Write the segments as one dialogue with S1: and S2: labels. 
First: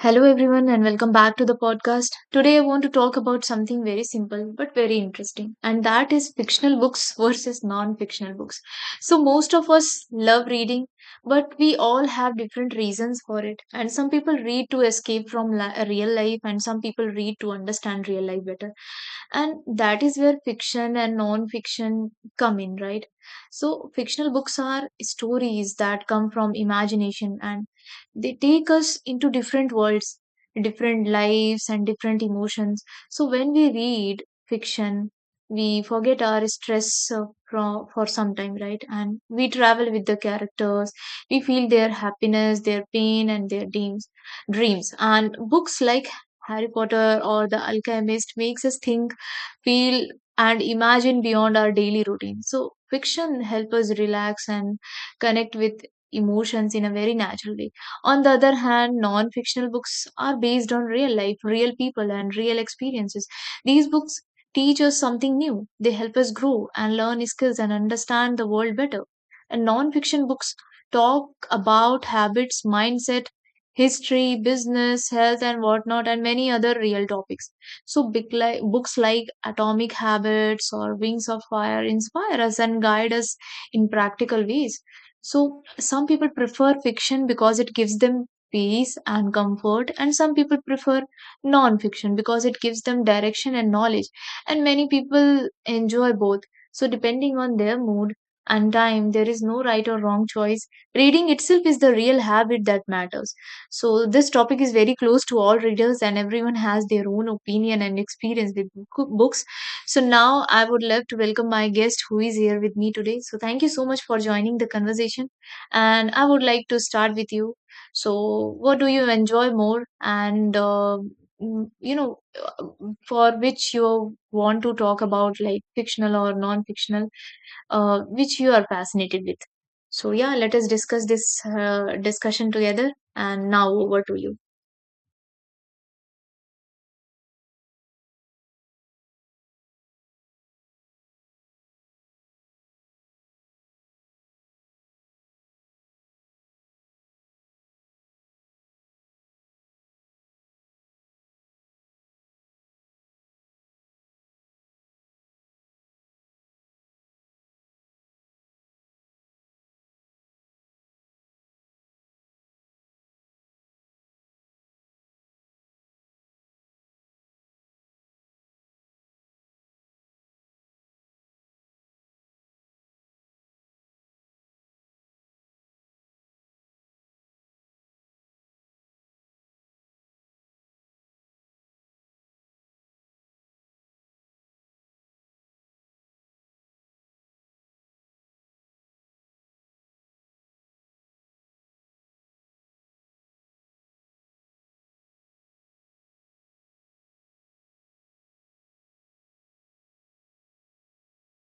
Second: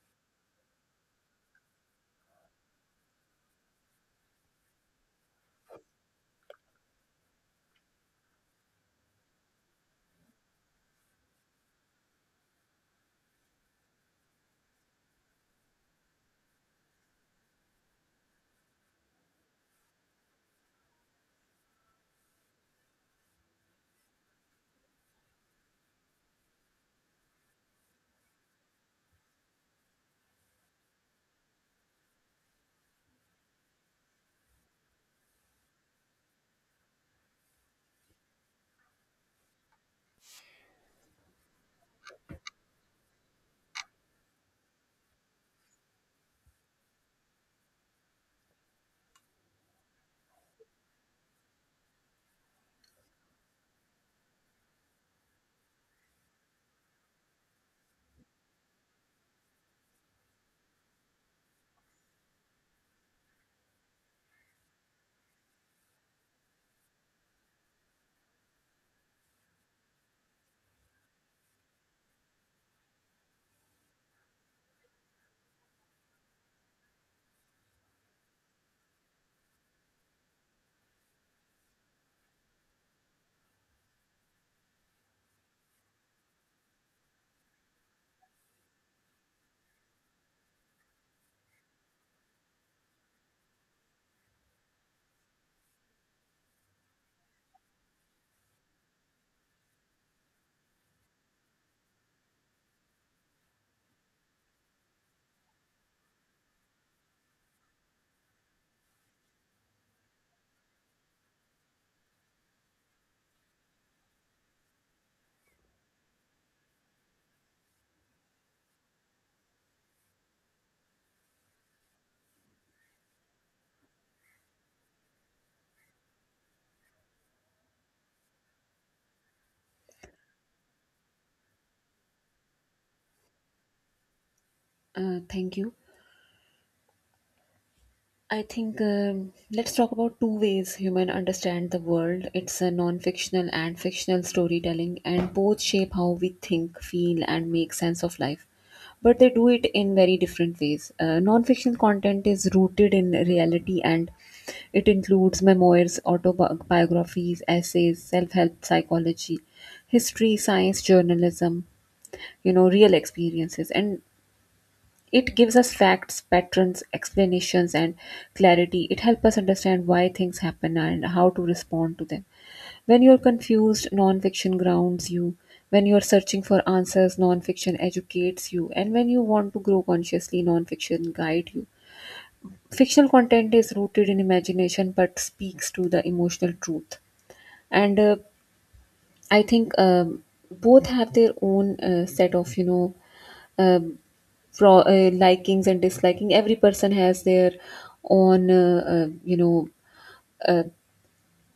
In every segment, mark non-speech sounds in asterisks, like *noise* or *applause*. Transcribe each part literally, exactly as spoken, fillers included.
S1: Hello, everyone, and welcome back to the podcast. Today, I want to talk about something very simple but very interesting, and that is fictional books versus non fictional books. So, most of us love reading, but we all have different reasons for it. And some people read to escape from li- real life, and some people read to understand real life better. And that is where fiction and non fiction come in, right? So, fictional books are stories that come from imagination and they take us into different worlds, different lives, and different emotions. So when we read fiction, we forget our stress uh, from, for some time, right? And we travel with the characters. We feel their happiness, their pain, and their dreams. Dreams and books like Harry Potter or The Alchemist makes us think, feel, and imagine beyond our daily routine. So fiction help us relax and connect with emotions in a very natural way. On the other hand, non fictional books are based on real life, real people, and real experiences. These books teach us something new, they help us grow and learn skills and understand the world better. And non fiction books talk about habits, mindset, history, business, health, and whatnot, and many other real topics. So, big li- books like Atomic Habits or Wings of Fire inspire us and guide us in practical ways. So, some people prefer fiction because it gives them peace and comfort, and some people prefer non fiction because it gives them direction and knowledge. And many people enjoy both. So, depending on their mood and time, there is no right or wrong choice. Reading itself is the real habit that matters. So, this topic is very close to all readers, and everyone has their own opinion and experience with book- books. So now I would love to welcome my guest who is here with me today. So thank you so much for joining the conversation. And I would like to start with you. So what do you enjoy more and uh, mm, you know uh, for which you want to talk about like fictional or non-fictional, uh, which you are fascinated with. So yeah, let us discuss this uh, discussion together. And now over to you.
S2: Uh, thank you. I think um, let's talk about two ways human understand the world. It's a non-fictional and fictional storytelling, and both shape how we think, feel, and make sense of life. But they do it in very different ways. Uh, non-fictional content is rooted in reality, and it includes memoirs, autobiographies, essays, self-help psychology, history, science, journalism, you know real experiences, and it gives us facts, patterns, explanations, and clarity. It helps us understand why things happen and how to respond to them. When you're confused, nonfiction grounds you. When you're searching for answers, nonfiction educates you. And when you want to grow consciously, nonfiction guide you. Fictional content is rooted in imagination but speaks to the emotional truth. And uh, I think um, both have their own uh, set of, you know, um, fro uh, likings and disliking. Every person has their own, uh, uh, you know, uh,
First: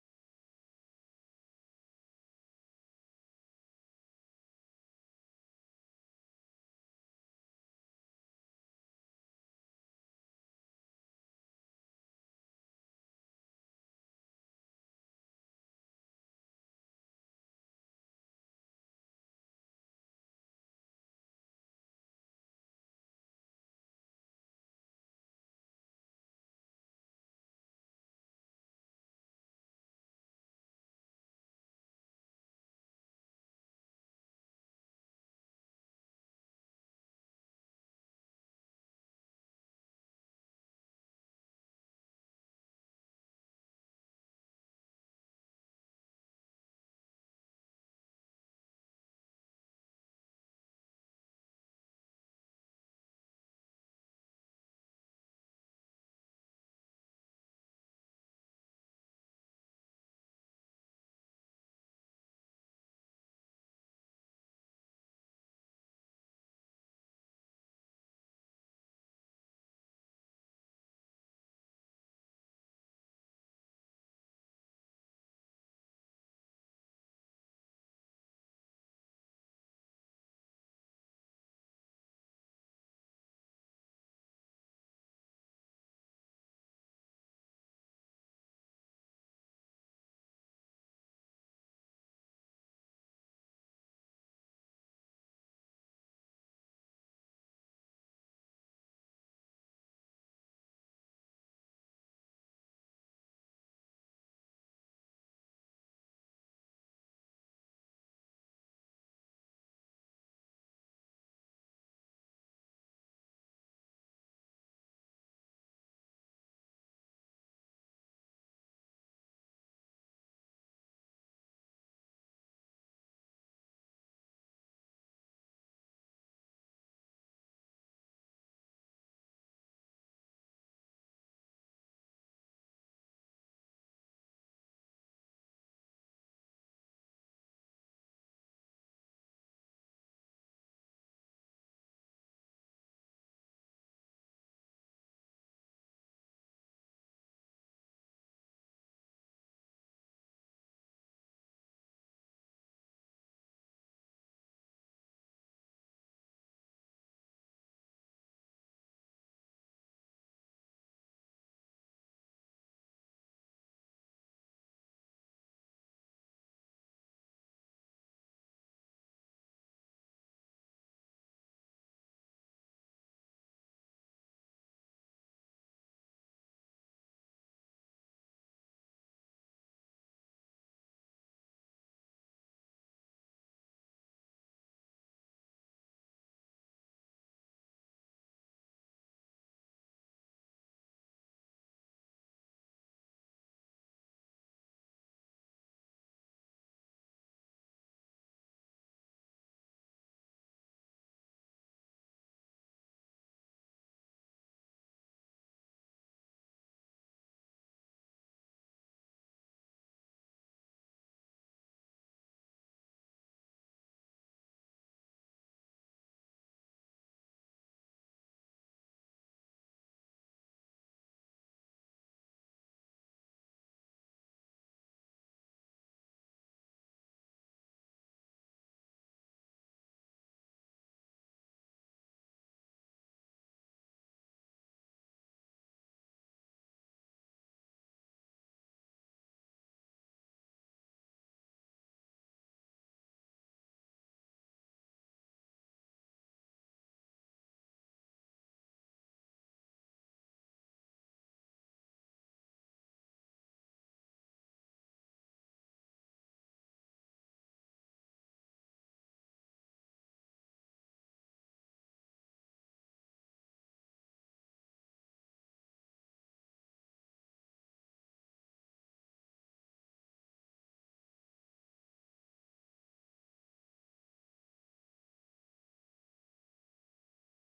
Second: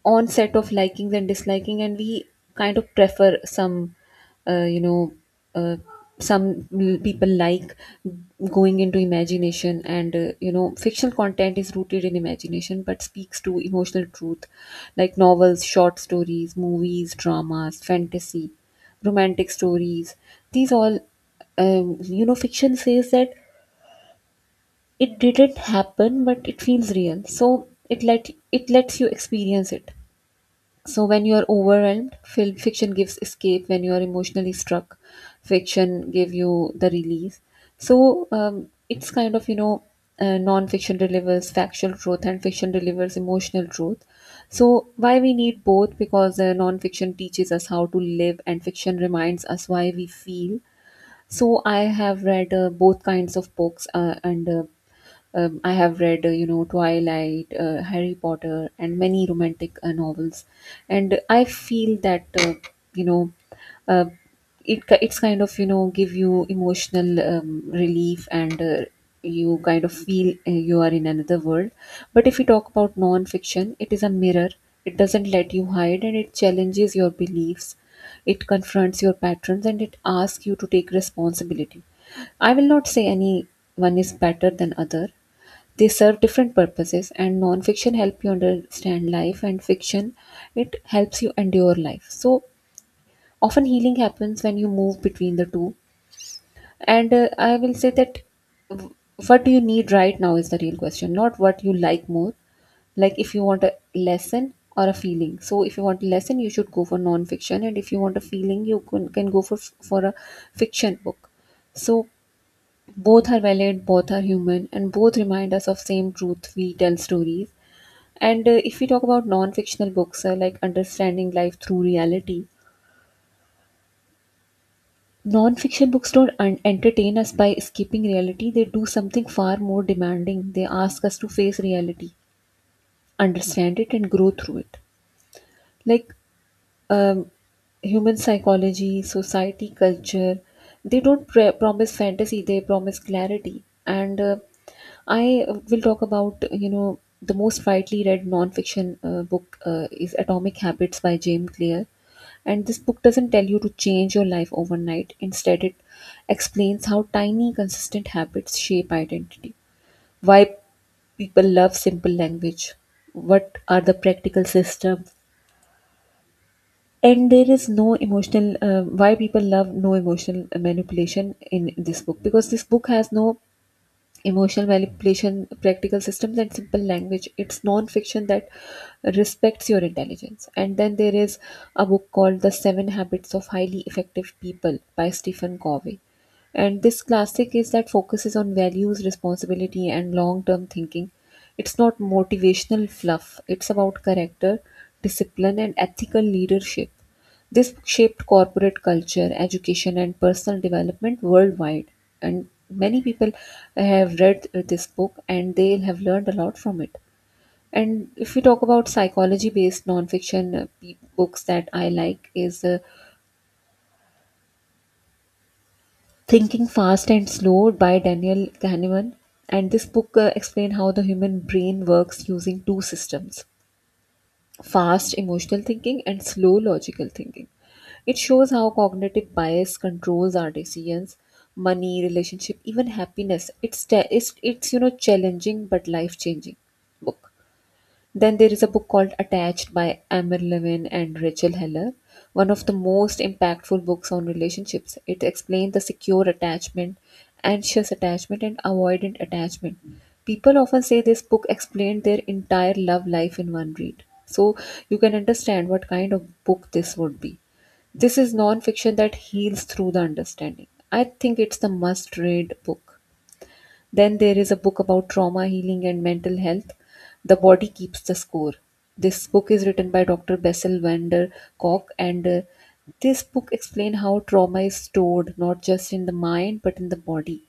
S2: onset of likings and disliking, and we kind of prefer some. uh, you know uh, some l- People like going into imagination, and uh, you know fictional content is rooted in imagination but speaks to emotional truth, like novels, short stories, movies, dramas, fantasy, romantic stories. These all um, you know fiction says that it didn't happen, but it feels real, so it let it lets you experience it. So when you are overwhelmed, film fiction gives escape. When you are emotionally struck, fiction give you the release. So, um, it's kind of you know, uh, non-fiction delivers factual truth, and fiction delivers emotional truth. So, why we need both? Because uh, non-fiction teaches us how to live, and fiction reminds us why we feel. So, I have read uh, both kinds of books, uh, and uh, um, I have read, uh, you know, Twilight, uh, Harry Potter, and many romantic uh, novels, and I feel that uh, you know, uh, it ki- it's kind of you know give you emotional um, relief. And. Uh, you kind of feel uh, you are in another world. But if we talk about non-fiction, it is a mirror. It doesn't let you hide, and it challenges your beliefs. It confronts your patterns, and it asks you to take responsibility. I will not say any one is better than other. They serve different purposes, and non-fiction help you understand life, and fiction it helps you endure life. So often healing happens when you move between the two. And uh, I will say that what do you need right now is the real question, not what you like more. Like if you want a lesson or a feeling. So if you want a lesson, you should go for non-fiction, and if you want a feeling, you can, can go for for a fiction book. So both are valid, both are human, and both remind us of same truth, we tell stories. And uh, if we talk about non-fictional books, uh, like understanding life through reality, non-fiction books don't un- entertain us by escaping reality. They do something far more demanding. They ask us to face reality, understand it, and grow through it. Like um, human psychology, society, culture, they don't pre- promise fantasy. They promise clarity. And uh, I uh, will talk about you know the most widely read nonfiction uh, book uh, is Atomic Habits by James Clear, and this book doesn't tell you to change your life overnight. Instead, it explains how tiny, consistent habits shape identity. Why people love simple language. What are the practical systems? And there is no emotional. Uh, why people love no emotional manipulation in this book, because this book has no emotional manipulation, practical systems, and simple language. It's non-fiction that respects your intelligence. And then there is a book called The Seven Habits of Highly Effective People by Stephen Covey. And this classic is that focuses on values, responsibility, and long-term thinking. It's not motivational fluff. It's about character, discipline, and ethical leadership. This book shaped corporate culture, education, and personal development worldwide. And many people have read this book and they have learned a lot from it. And if we talk about psychology based nonfiction uh, pe- books that I like, is uh, Thinking Fast and Slow by Daniel Kahneman. And this book uh, explains how the human brain works using two systems: fast emotional thinking and slow logical thinking. It shows how cognitive bias controls our decisions, money, relationship, even happiness. It's te- it's, it's you know challenging but life changing book. Then there is a book called Attached by Amir Levin and Rachel Heller, one of the most impactful books on relationships. It explains the secure attachment, anxious attachment, and avoidant attachment. People often say this book explained their entire love life in one read. So you can understand what kind of book this would be. This is non fiction that heals through the understanding. I think it's the must read book. Then there is a book about trauma healing and mental health, The Body Keeps the Score. This book is written by Doctor Bessel van der Kolk, and uh, this book explains how trauma is stored not just in the mind but in the body.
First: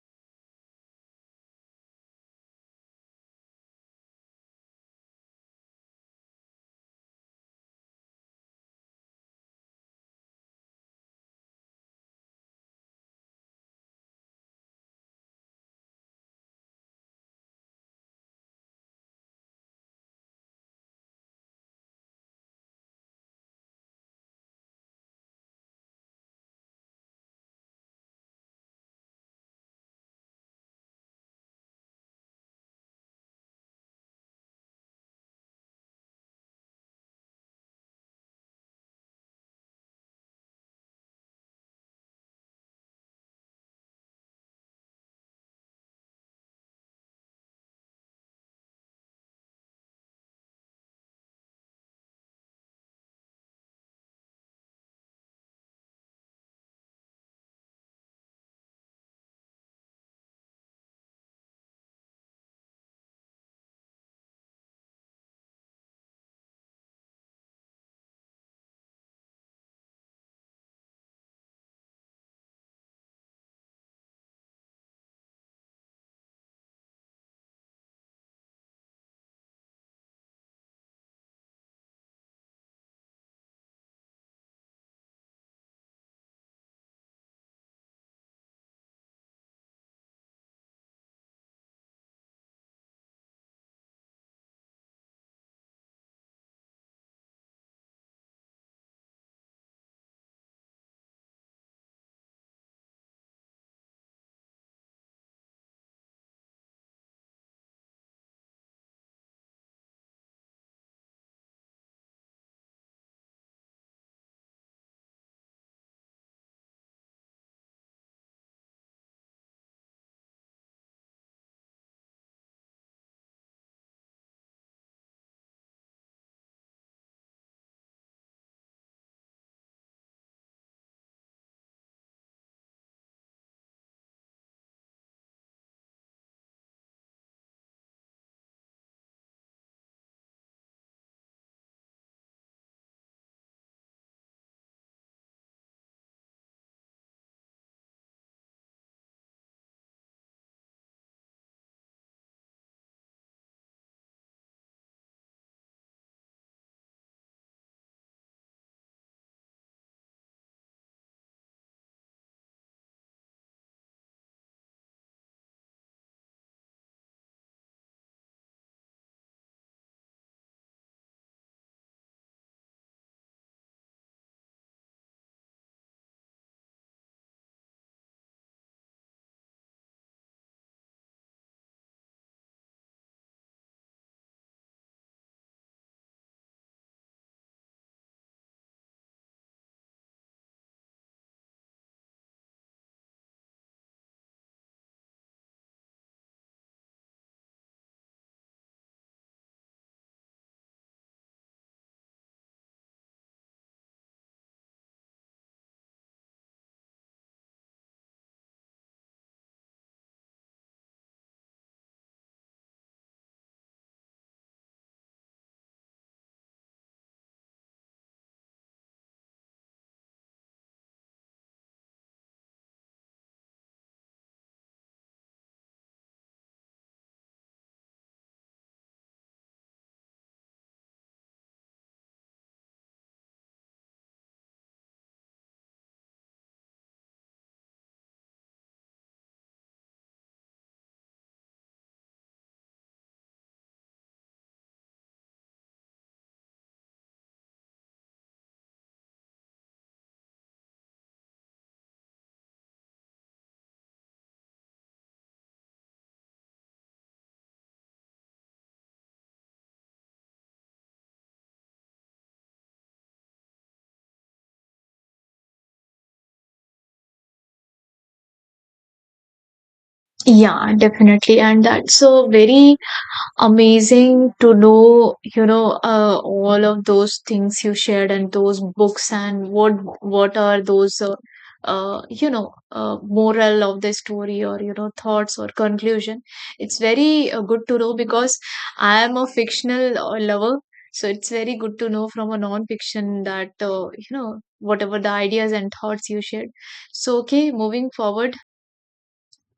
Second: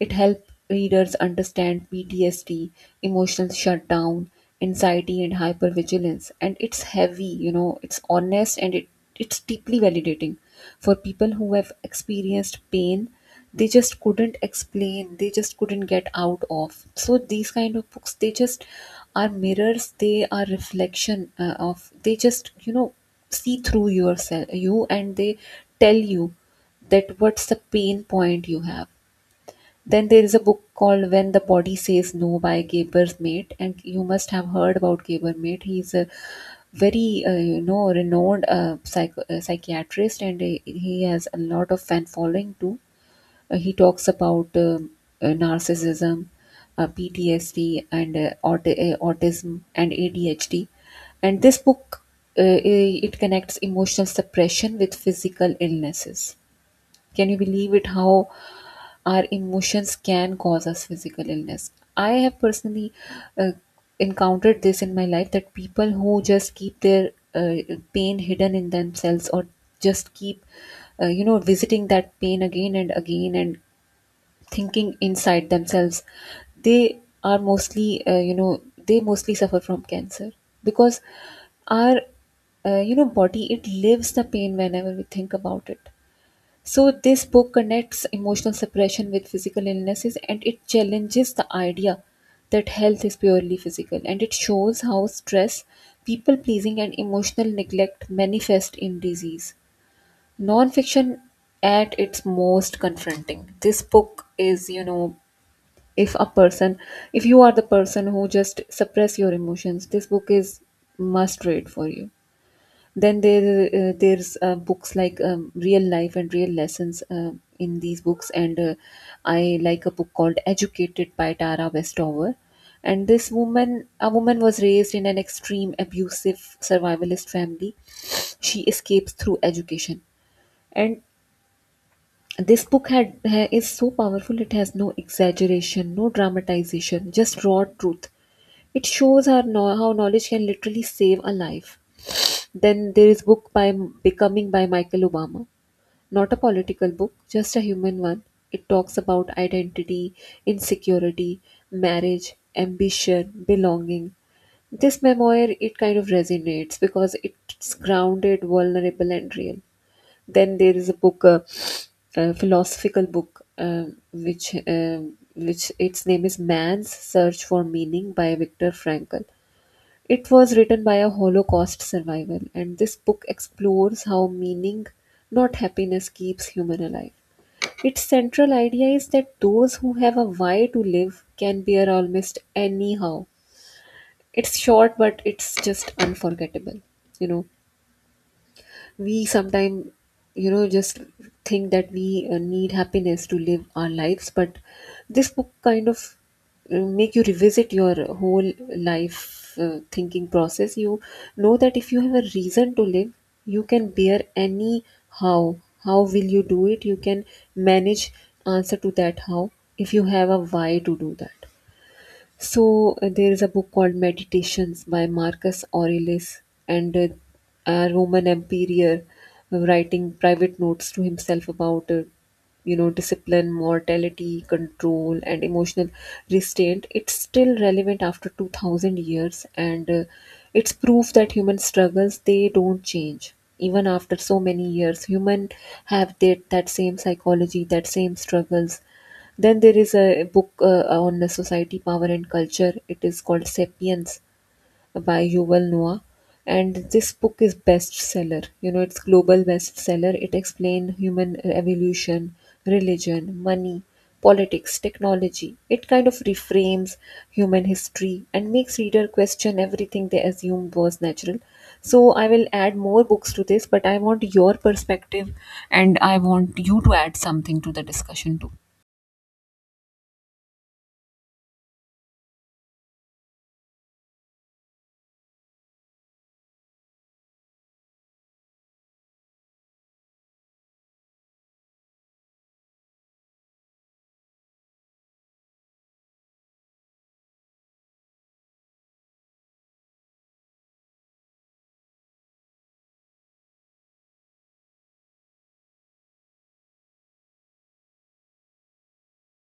S2: It helps readers understand P T S D, emotional shutdown, anxiety, and hypervigilance. And it's heavy, you know, it's honest, and it, it's deeply validating for people who have experienced pain they just couldn't explain, they just couldn't get out of. So these kind of books, they just are mirrors, they are reflection uh, of. They just you know see through yourself you, and they tell you that what's the pain point you have. Then there is a book called When the Body Says No by Gaber Mate, and you must have heard about Gaber Mate. He's a very uh, you know renowned uh, psych- uh, psychiatrist, and uh, he has a lot of fan following too. Uh, he talks about um, uh, narcissism, uh, P T S D, and uh, aut- uh, autism and A D H D. And this book uh, i- it connects emotional suppression with physical illnesses. Can you believe it? How our emotions can cause us physical illness. I have personally uh, encountered this in my life, that people who just keep their uh, pain hidden in themselves, or just keep uh, you know, visiting that pain again and again and thinking inside themselves, they are mostly, uh, you know, they mostly suffer from cancer, because our, uh, you know, body, it lives the pain whenever we think about it. So this book connects emotional separation with physical illnesses, and it challenges the idea that health is purely physical. And it shows how stress, people pleasing, and emotional neglect manifest in disease. Non-fiction at its most confronting. This book is, you know, if a person, if you are the person who just suppress your emotions, this book is must read for you. Then there uh, there's uh, books like um, Real Life and Real Lessons uh, in these books, and uh, I like a book called Educated by Tara Westover. And this woman, a woman was raised in an extreme abusive survivalist family. She escapes through education, and this book had ha- is so powerful. It has no exaggeration, no dramatization, just raw truth. It shows her no- how knowledge can literally save a life. Then there is book by Becoming by Michael Obama. Not a political book, just a human one. It talks about identity, insecurity, marriage, ambition, belonging. This memoir it kind of resonates because it's grounded, vulnerable, and real. Then there is a book, uh, a philosophical book, um, which um, which its name is Man's Search for Meaning by Viktor Frankl. It was written by a Holocaust survivor, and this book explores how meaning, not happiness, keeps human alive. Its central idea is that those who have a why to live can bear almost anyhow. It's short, but it's just unforgettable. You know, we sometimes you know just think that we uh, need happiness to live our lives, but this book kind of uh, make you revisit your whole life uh, thinking process. You know that if you have a reason to live, you can bear any how. How will you do it? You can manage answer to that how, if you have a why to do that. So uh, there is a book called Meditations by Marcus Aurelius, and uh, a Roman emperor writing private notes to himself about, uh, you know, discipline, mortality, control, and emotional restraint. It's still relevant after two thousand years, and uh, it's proof that human struggles they don't change even after so many years. Human have that that same psychology, that same struggles. Then there is a book uh, on the society, power, and culture. It is called *Sapiens* by Yuval Noah, and this book is bestseller. You know, it's global bestseller. It explains human evolution, religion, money, politics, technology. It kind of reframes human history and makes reader question everything they assumed was natural. So I will add more books to this, but I want your perspective, and I want you to add something to the discussion too.
S1: Yeah, definitely. And that's so very amazing to know, you know, uh, all of those things you shared and those books and what what are those, uh, uh, you know uh, moral of the story or, you know, thoughts or conclusion. It's very uh, good to know because I am a fictional uh, lover, so it's very good to know from a non-fiction that, uh, you know, whatever the ideas and thoughts you shared. So okay, moving forward,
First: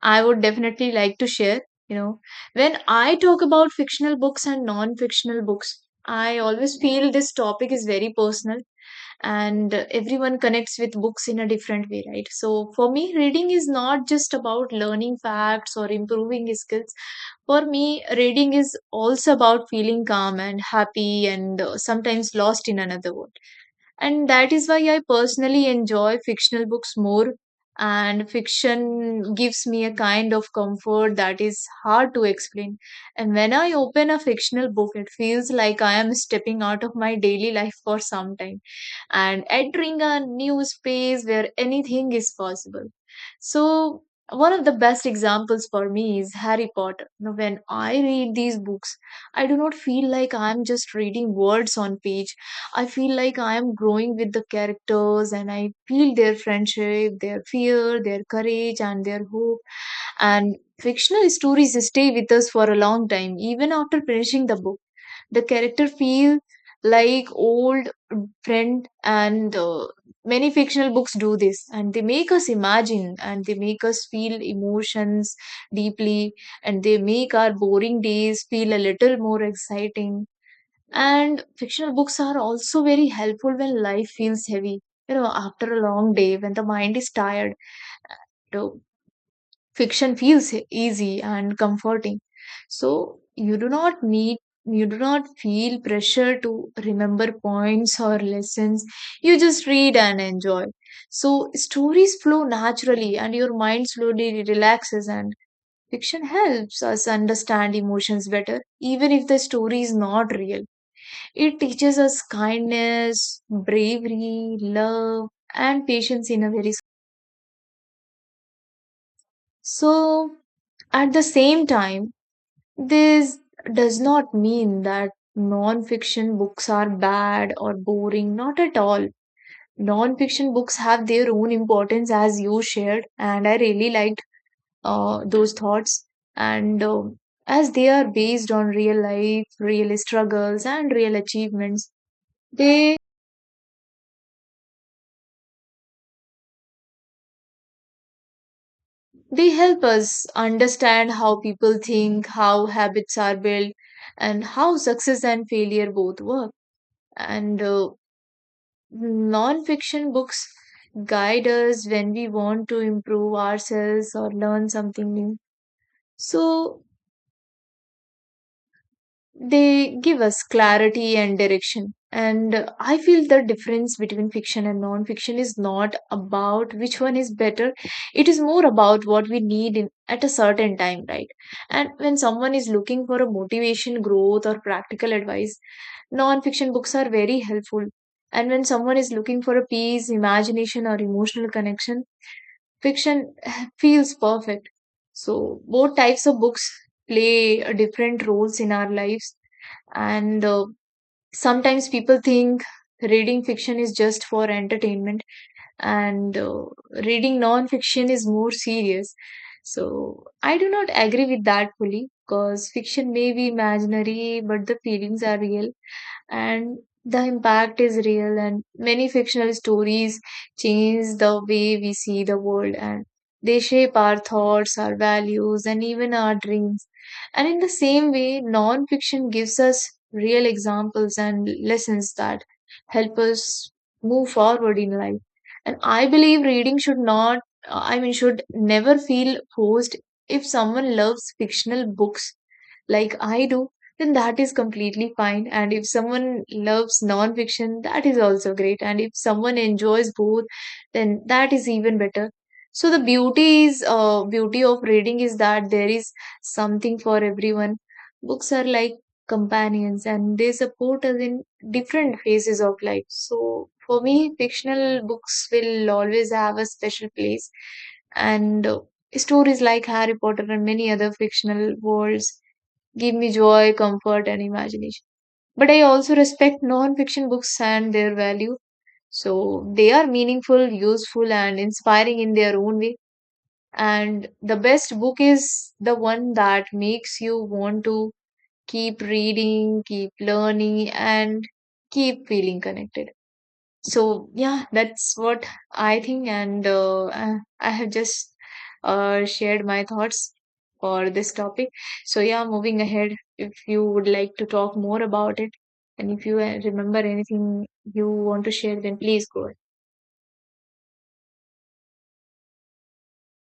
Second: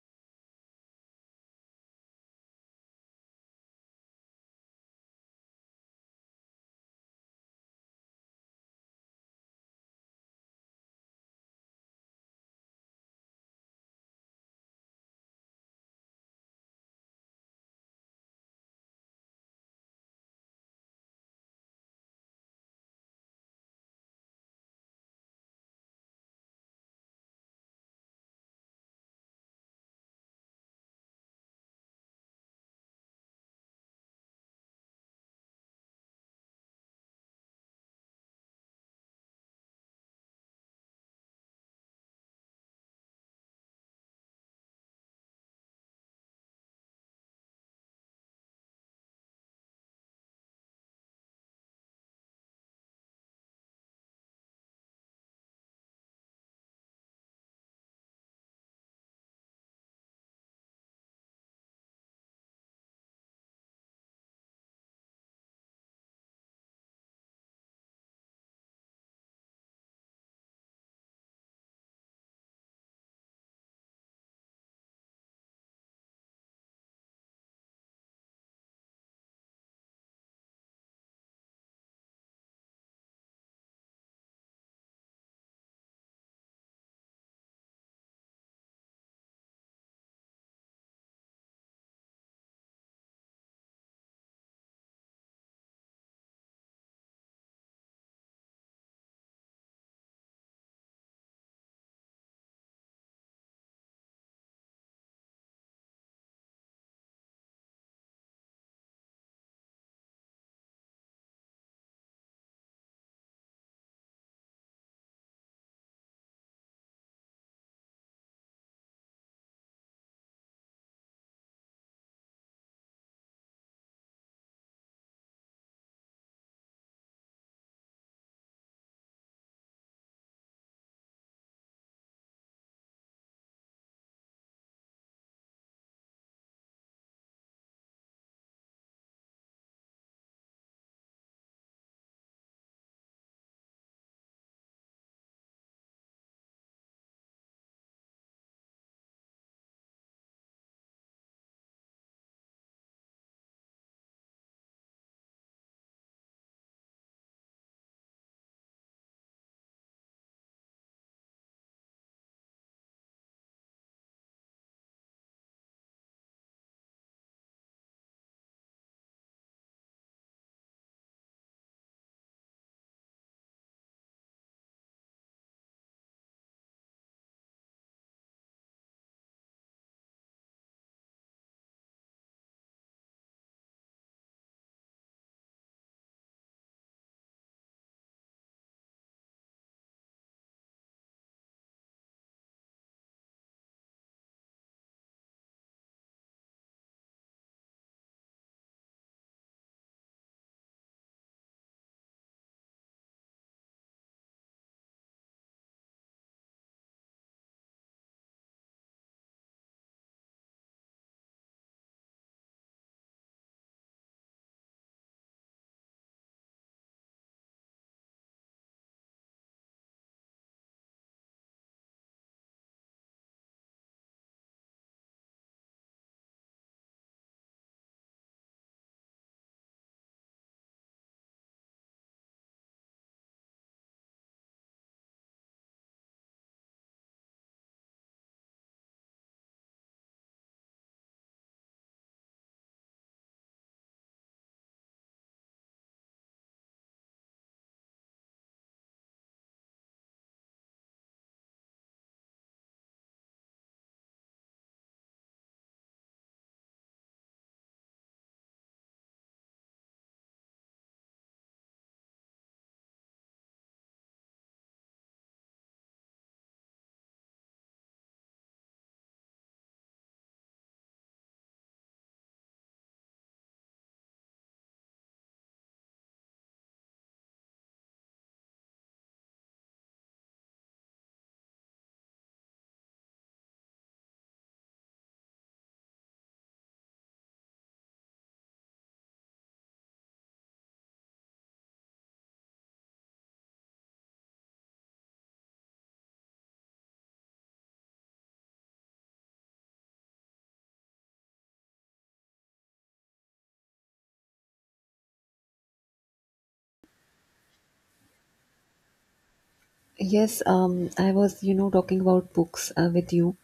S1: I would definitely like to share. You know, when I talk about fictional books and non fictional books, I always feel this topic is very personal and uh, everyone connects with books in a different way, right? So, for me, reading is not just about learning facts or improving skills. For me, reading is also about feeling calm and happy and uh, sometimes lost in another world. And that is why I personally enjoy fictional books more. And fiction gives me a kind of comfort that is hard to explain. And when I open a fictional book, it feels like I am stepping out of my daily life for some time and entering a new space where anything is possible. So one of the best examples for me is Harry Potter. Now, when I read these books, I do not feel like I'm just reading words on page. I feel like I am growing with the characters, and I feel their friendship, their fear, their courage, and their hope. And fictional stories stay with us for a long time, even after finishing the book. The character feel like old friend, and uh, many fictional books do this, and they make us imagine and they make us feel emotions deeply, and they make our boring days feel a little more exciting. And fictional books are also very helpful when life feels heavy. You know, after a long day, when the mind is tired, you know, fiction feels e- easy and comforting. So you do not need, you do not feel pressure to remember points or lessons. You just read and enjoy. So stories flow naturally, and your mind slowly relaxes. And fiction helps us understand emotions better, even if the story is not real. It teaches us kindness, bravery, love, and patience in a very s- so at the same time, this does not mean that non-fiction books are bad or boring. Not at all. Non-fiction books have their own importance, as you shared, and I really liked uh, those thoughts. And um as they are based on real life, real struggles, and real achievements, they they help us understand how people think, how habits are built, and how success and failure both work. And uh, non fiction books guide us when we want to improve ourselves or learn something new. So, they give us clarity and direction. And uh, I feel the difference between fiction and non fiction is not about which one is better. It is more about what we need in, at a certain time, right? And when someone is looking for a motivation, growth, or practical advice, non fiction books are very helpful. And when someone is looking for a peace, imagination, or emotional connection, fiction *laughs* *sighs* feels perfect. So both types of books play uh, different roles in our lives, and uh, sometimes people think reading fiction is just for entertainment, and uh, reading non-fiction is more serious. So I do not agree with that fully because fiction may be imaginary, but the feelings are real and the impact is real. And many fictional stories change the way we see the world, and they shape our thoughts, our values, and even our dreams. And in the same way, nonfiction gives us real examples and lessons that help us move forward in life. And I believe reading should not, I mean, should never feel forced. If someone loves fictional books like I do, then that is completely fine. And if someone loves nonfiction, that is also great. And if someone enjoys both, then that is even better. So the beauty is, uh, beauty of reading is that there is something for everyone. Books are like companions, and they support us in different phases of life. So, for me, fictional books will always have a special place, and uh, stories like Harry Potter and many other fictional worlds give me joy, comfort, and imagination. But I also respect non fiction books and their value. So, they are meaningful, useful, and inspiring in their own way. And the best book is the one that makes you want to keep reading, keep learning, and keep feeling connected. So, yeah, that's what I think. And uh, I I have just uh, shared my thoughts for this topic. So, yeah, moving ahead, if you would like to talk more about it, and if you uh, remember anything you want to share, then please go ahead.
S2: Yes, um, I was, you know, talking about books uh, with you,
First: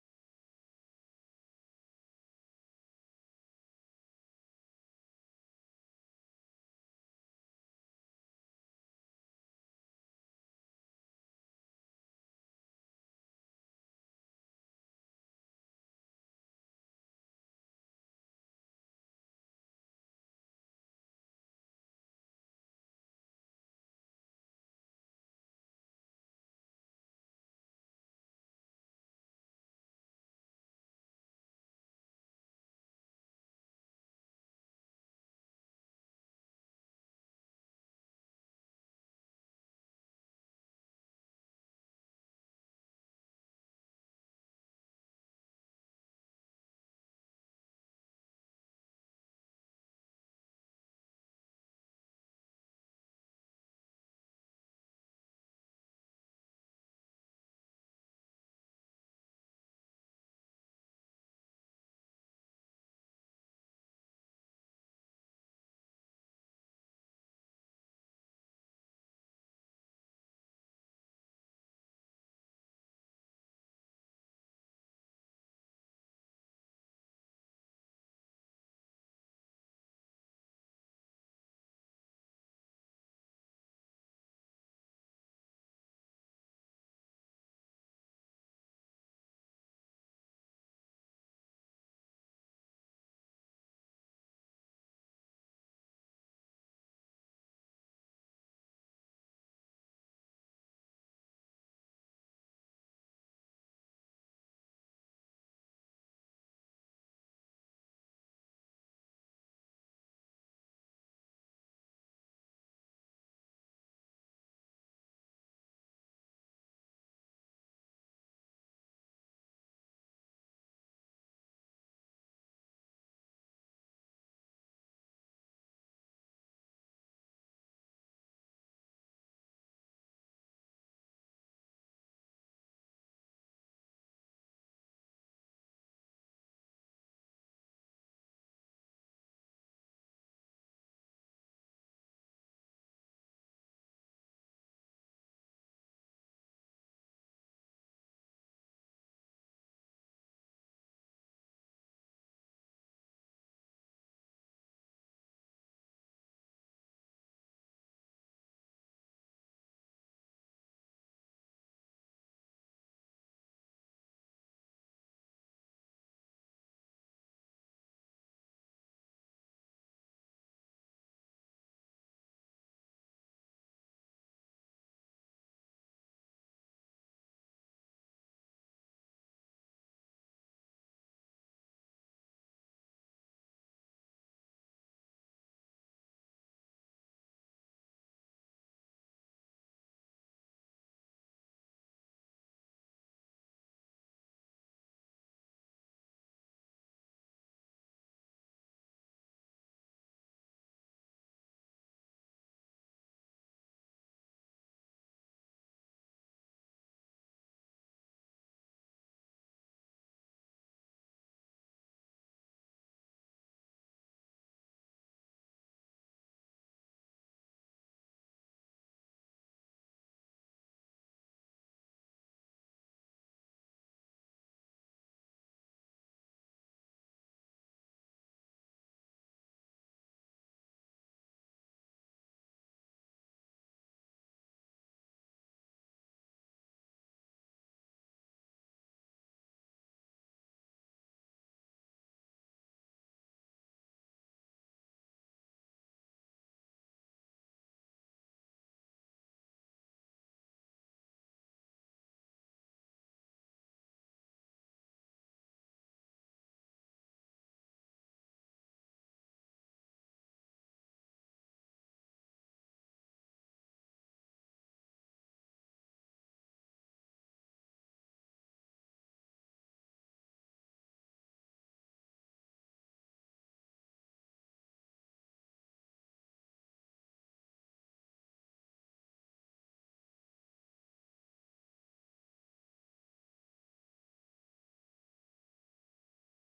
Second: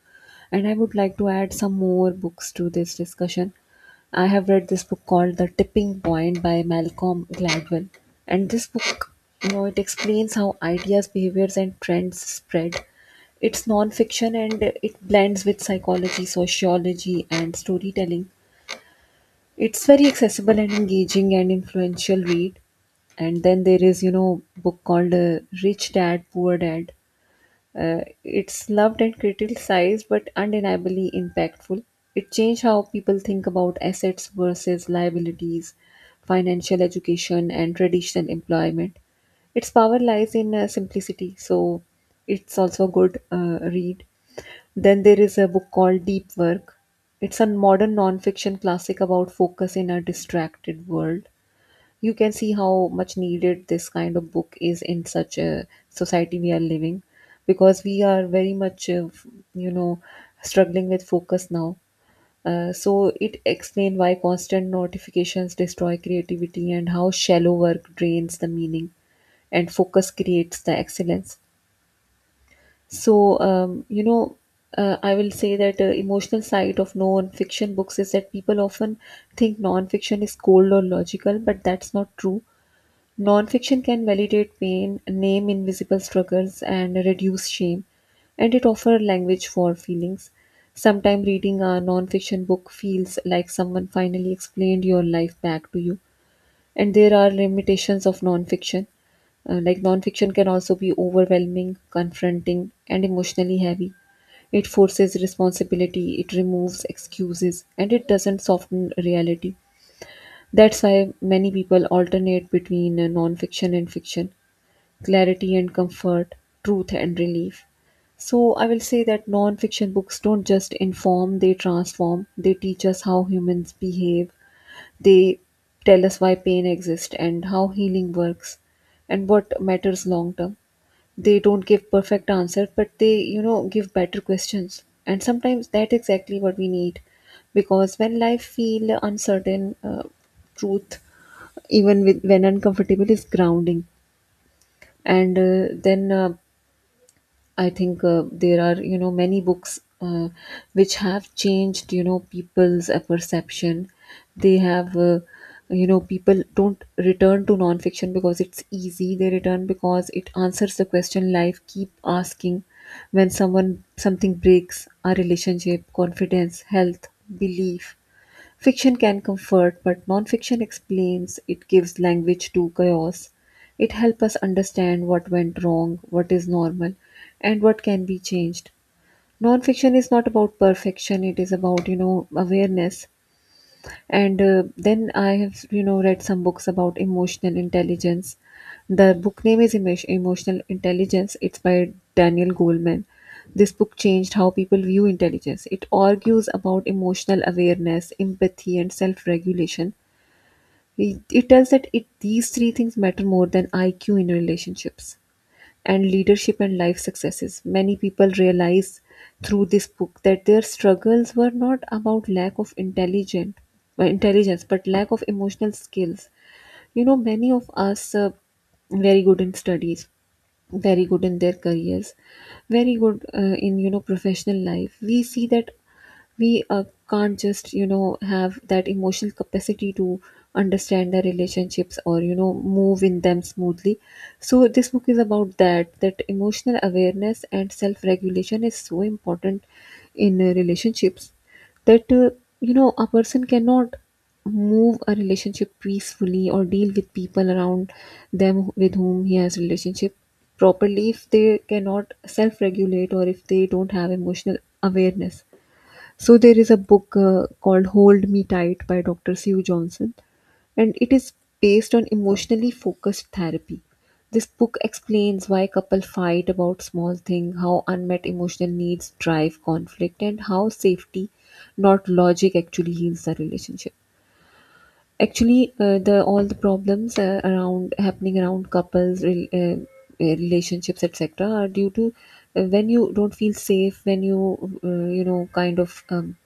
S2: and I would like to add some more books to this discussion. I have read this book called The Tipping Point by Malcolm Gladwell, and this book, you know, it explains how ideas, behaviors, and trends spread. It's non-fiction and it blends with psychology, sociology, and storytelling. It's very accessible and engaging and influential read. And then there is, you know, book called uh, Rich Dad, Poor Dad. Uh, it's loved and criticized, but undeniably impactful. It changed how people think about assets versus liabilities, financial education, and traditional employment. Its power lies in uh, simplicity, so it's also a good uh, read. Then there is a book called Deep Work. It's a modern non-fiction classic about focus in a distracted world. You can see how much needed this kind of book is in such a society we are living, because we are very much uh, f- you know struggling with focus now. Uh, so it explains why constant notifications destroy creativity and how shallow work drains the meaning, and focus creates the excellence. So um, you know uh, i will say that uh, emotional side of non-fiction books is that people often think non-fiction is cold or logical, but that's not true. Nonfiction can validate pain, name invisible struggles, and reduce shame, and it offers language for feelings. Sometimes reading a nonfiction book feels like someone finally explained your life back to you. And there are limitations of nonfiction. Uh, like, nonfiction can also be overwhelming, confronting, and emotionally heavy. It forces responsibility, it removes excuses, and it doesn't soften reality. That's why many people alternate between uh, non and fiction, clarity and comfort, truth and relief. So I will say that non-fiction books don't just inform, they transform. They teach us how humans behave. They tell us why pain exists and how healing works and what matters long term. They don't give perfect answers, but they, you know, give better questions. And sometimes that's exactly what we need, because when life feel uncertain, uh, truth, even with, when uncomfortable, is grounding. And uh, then uh, I think uh, there are, you know, many books uh, which have changed, you know, people's uh, perception. They have uh, You know, people don't return to nonfiction because it's easy. They return because it answers the question life keep asking. When someone something breaks our relationship, confidence, health, belief. Fiction can comfort, but nonfiction explains, it gives language to chaos. It helps us understand what went wrong, what is normal, and what can be changed. Nonfiction is not about perfection, it is about, you know, awareness. And uh, then I have, you know, read some books about emotional intelligence. The book name is Emo- Emotional Intelligence. It's by Daniel Goleman. This book changed how people view intelligence. It argues about emotional awareness, empathy, and self regulation. It, it tells that it, these three things matter more than I Q in relationships and leadership and life successes. Many people realize through this book that their struggles were not about lack of intelligent uh, intelligence but lack of emotional skills. You know, many of us uh, very good in studies, very good in their careers, very good uh, in, you know, professional life. We see that we uh, can't just, you know, have that emotional capacity to understand the relationships or, you know, move in them smoothly. So this book is about that, that emotional awareness and self regulation is so important in uh, relationships, that uh, you know, a person cannot move a relationship peacefully or deal with people around them with whom he has relationship properly if they cannot self-regulate or if they don't have emotional awareness. So there is a book uh, called Hold Me Tight by Dr. Sue Johnson, and it is based on emotionally focused therapy. This book explains why couples fight about small things, how unmet emotional needs drive conflict, and how safety, not logic, actually heals the relationship. Actually, uh, the all the problems uh, around happening around couples, re- uh, uh, relationships, et cetera, are due to uh, when you don't feel safe, when you uh, you know, kind of um,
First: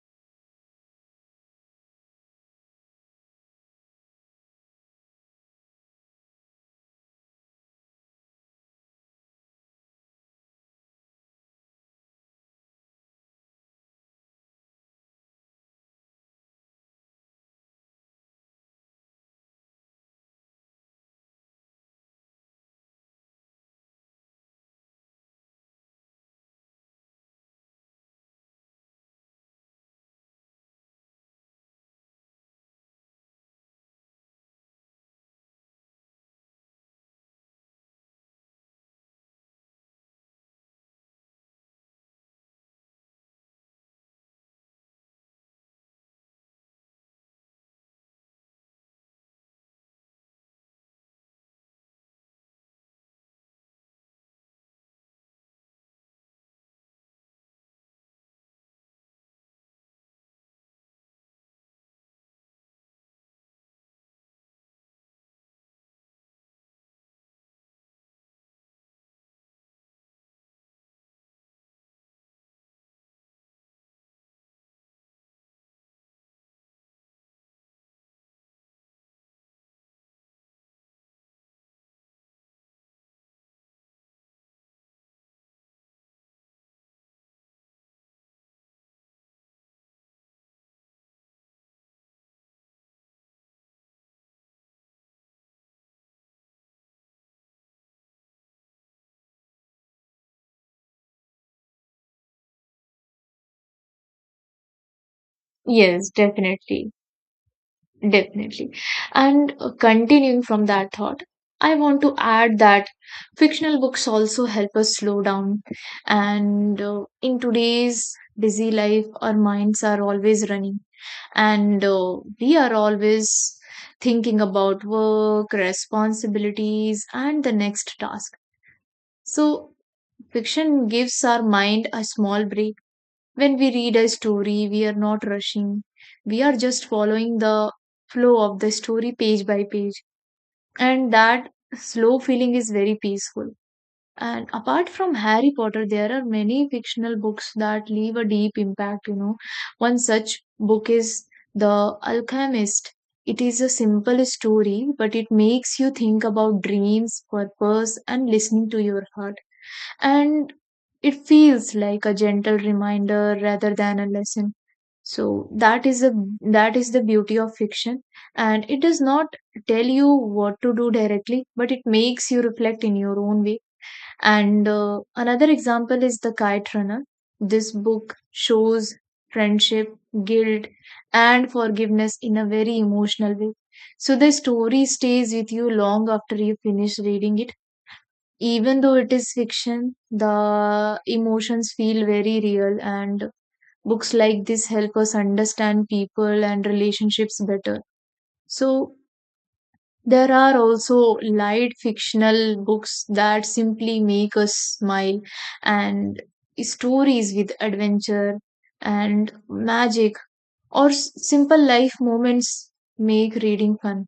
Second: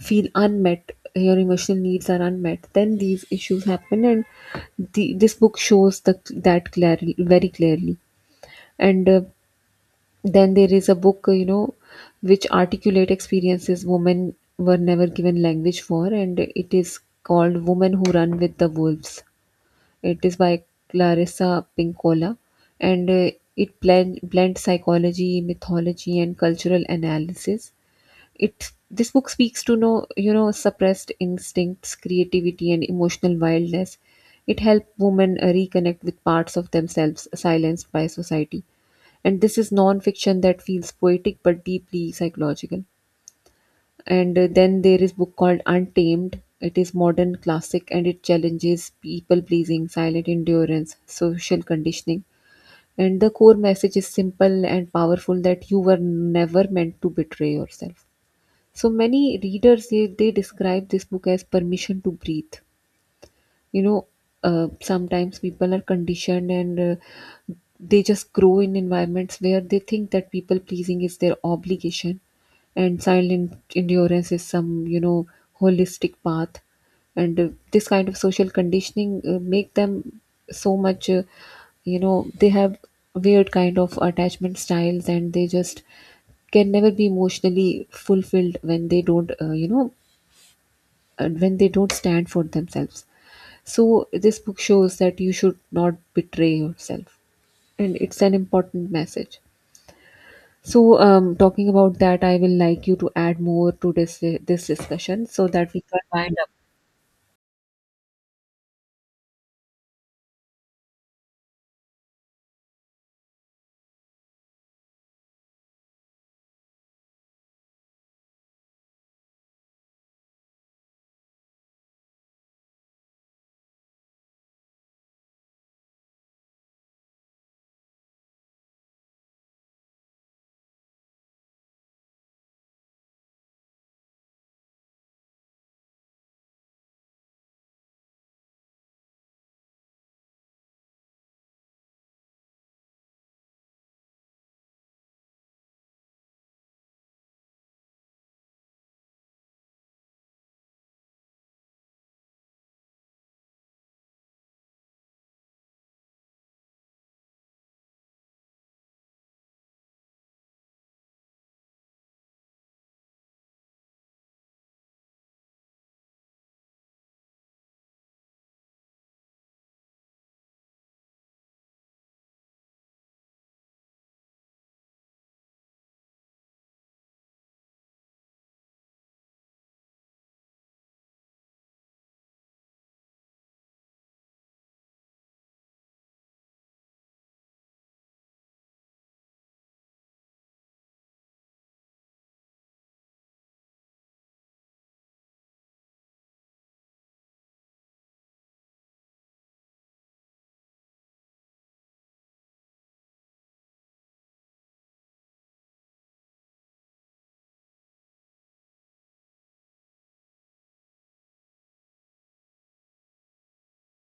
S2: feel unmet, your emotional needs are unmet, then these issues happen. And the, this book shows the, that clearly, very clearly. And uh, then there is a book, uh, you know, which articulate experiences women were never given language for, and it is called "Women Who Run with the Wolves." It is by Clarissa Pinkola, and uh, it blend, blends psychology, mythology, and cultural analysis. It This book speaks to, no you know, suppressed instincts, creativity, and emotional wildness. It helped women uh, reconnect with parts of themselves silenced by society, and this is non-fiction that feels poetic but deeply psychological. And uh, then there is book called Untamed. It is modern classic and it challenges people pleasing, silent endurance, social conditioning, and the core message is simple and powerful, that you were never meant to betray yourself. So many readers, they, they describe this book as permission to breathe. You know, uh, sometimes people are conditioned, and uh, they just grow in environments where they think that people pleasing is their obligation and silent endurance is some, you know, holistic path. And uh, this kind of social conditioning uh, make them so much uh, you know, they have weird kind of attachment styles, and they just can never be emotionally fulfilled when they don't uh, you know and when they don't stand for themselves. So this book shows that you should not betray yourself, and it's an important message. So um, talking about that, I will like you to add more to this this discussion so that we can
S1: Yes,
S2: wind up.
S1: definitely. Definitely. And uh, continuing from that thought, I want to add that fictional books also help us slow down. And uh, in today's busy life, our minds are always running, and uh, we are always thinking about work, responsibilities, and the next task. So, fiction gives our mind a small break. When we read a story, we are not rushing. We are just following the flow of the story page by page. And that slow feeling is very peaceful. And apart from Harry Potter, there are many fictional books that leave a deep impact, you know. One such book is The Alchemist. It is a simple story, but it makes you think about dreams, purpose, and listening to your heart, and it feels like a gentle reminder rather than a lesson. So that is the that is the beauty of fiction, and it does not tell you what to do directly, but it makes you reflect in your own way. And uh, another example is The Kite Runner. This book shows friendship, guilt, and forgiveness in a very emotional way. So the story stays with you long after you finish reading it. Even though it is fiction, the emotions feel very real, and books like this help us understand people and relationships better. So, there are also light fictional books that simply make us smile, and stories with adventure and magic or s- simple life moments make reading fun.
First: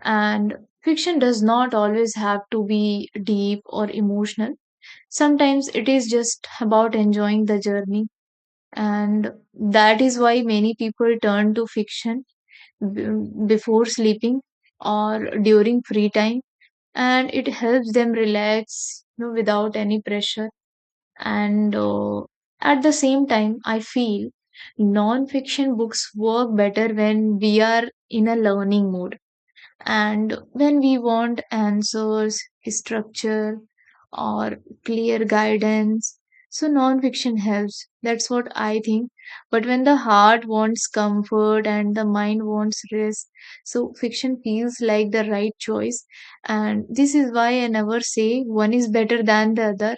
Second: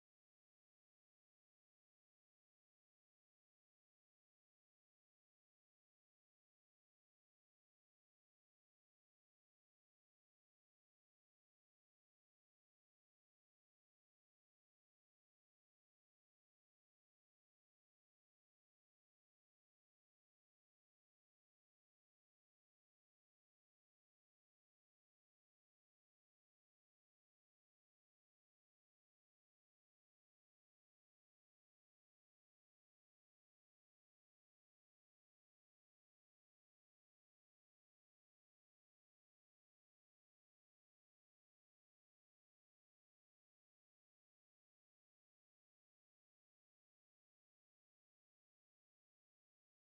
S1: And fiction does not always have to be deep or emotional. Sometimes it is just about enjoying the journey, and that is why many people turn to fiction b- before sleeping or during free time, and it helps them relax, you know, without any pressure. And uh, At the same time, I feel non-fiction books work better when we are in a learning mode and when we want answers, structure, or clear guidance, so non-fiction helps. That's what I think. But when the heart wants comfort and the mind wants rest, so fiction feels like the right choice. And this is why I never say one is better than the other,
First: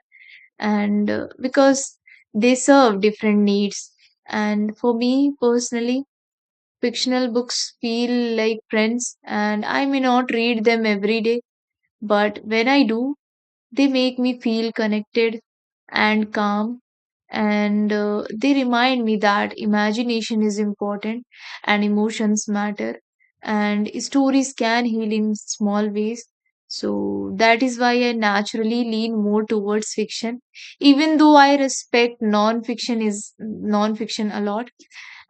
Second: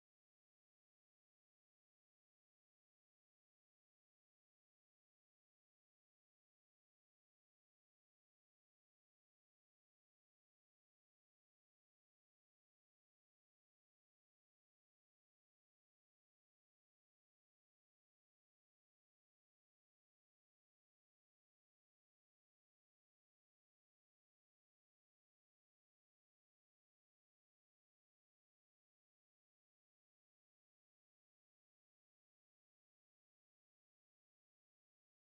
S1: and uh, because they serve different needs. And for me personally, fictional books feel like friends, and I may not read them every day, but when I do, they make me feel connected and calm, and uh, they remind me that imagination is important and emotions matter and stories can heal in small ways. So that is why I naturally lean more towards fiction, even though I respect non-fiction is non-fiction a lot.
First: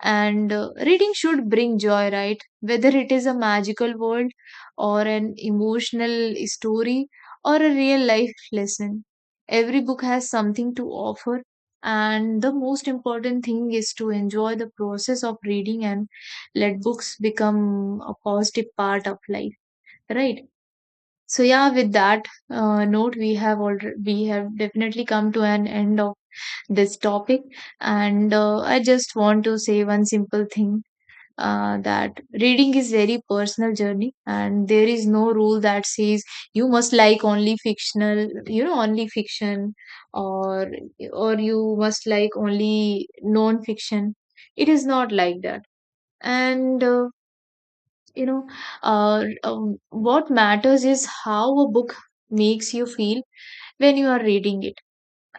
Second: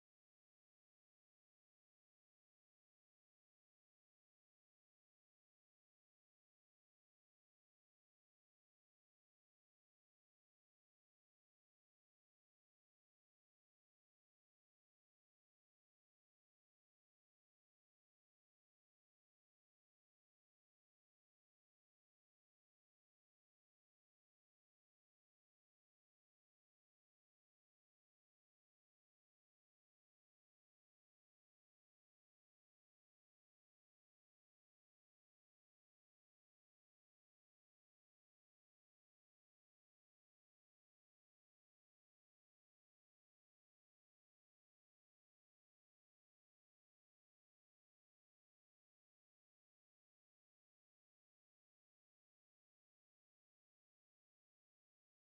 S1: And uh, Reading should bring joy, right? Whether it is a magical world or an emotional story or a real life lesson, every book has something to offer, and the most important thing is to enjoy the process of reading and let books become a positive part of life, right? So yeah, with that uh, note, we have already we have definitely come to an end of this topic, and uh, I just want to say one simple thing, uh, that reading is very personal journey and there is no rule that says you must like only fictional you know only fiction or or you must like only non fiction. It is not like that. And uh, you know uh, um, What matters is how a book makes you feel when you are reading it,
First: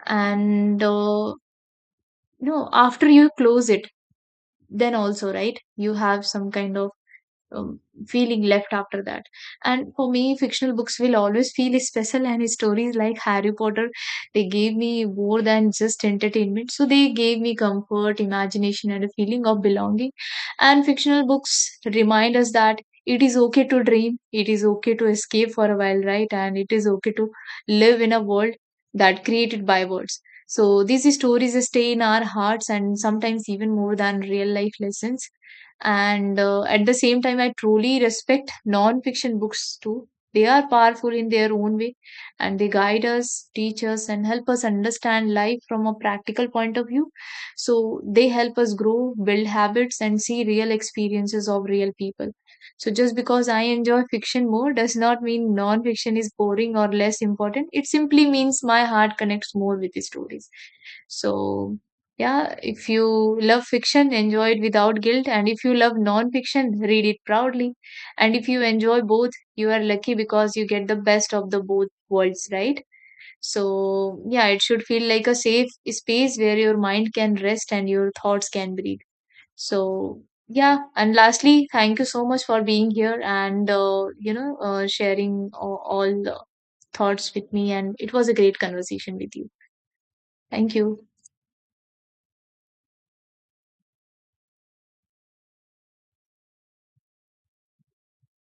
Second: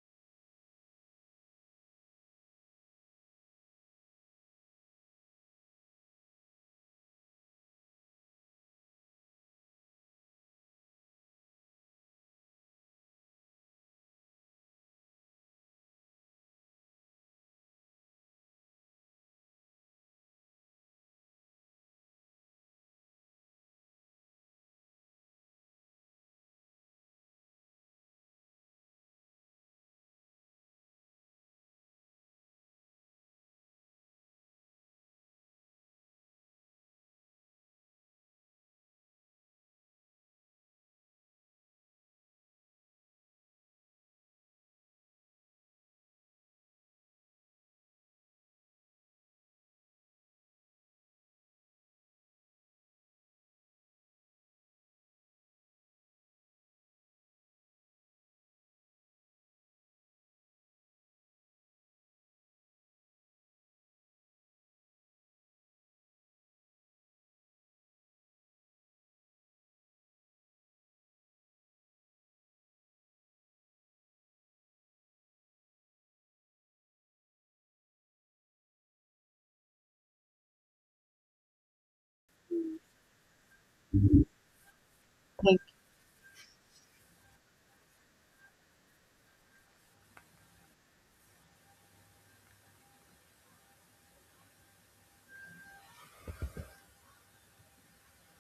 S1: and uh, you know after you close it, then also, right, you have some kind of um, feeling left after that. And for me, fictional books will always feel special, and stories like Harry Potter, they gave me more than just entertainment. So they gave me comfort, imagination, and a feeling of belonging. And fictional books remind us that it is okay to dream, it is okay to escape for a while, right? And it is okay to live in a world that created by words. So these stories stay in our hearts and sometimes even more than real life lessons. And uh, At the same time, I truly respect non-fiction books too. They are powerful in their own way, and they guide us, teach us, and help us understand life from a practical point of view. So they help us grow, build habits, and see real experiences of real people. So just because I enjoy fiction more does not mean non-fiction is boring or less important. It simply means my heart connects more with the stories. So yeah, if you love fiction, enjoy it without guilt. And if you love non-fiction, read it proudly. And if you enjoy both, you are lucky because you get the best of the both worlds, right? So, yeah, it should feel like a safe space where your mind can rest and your thoughts can breathe. So, yeah. And lastly, thank you so much for being here and, uh, you know, uh, sharing all, all the thoughts with me. And it was a great conversation with you. Thank you.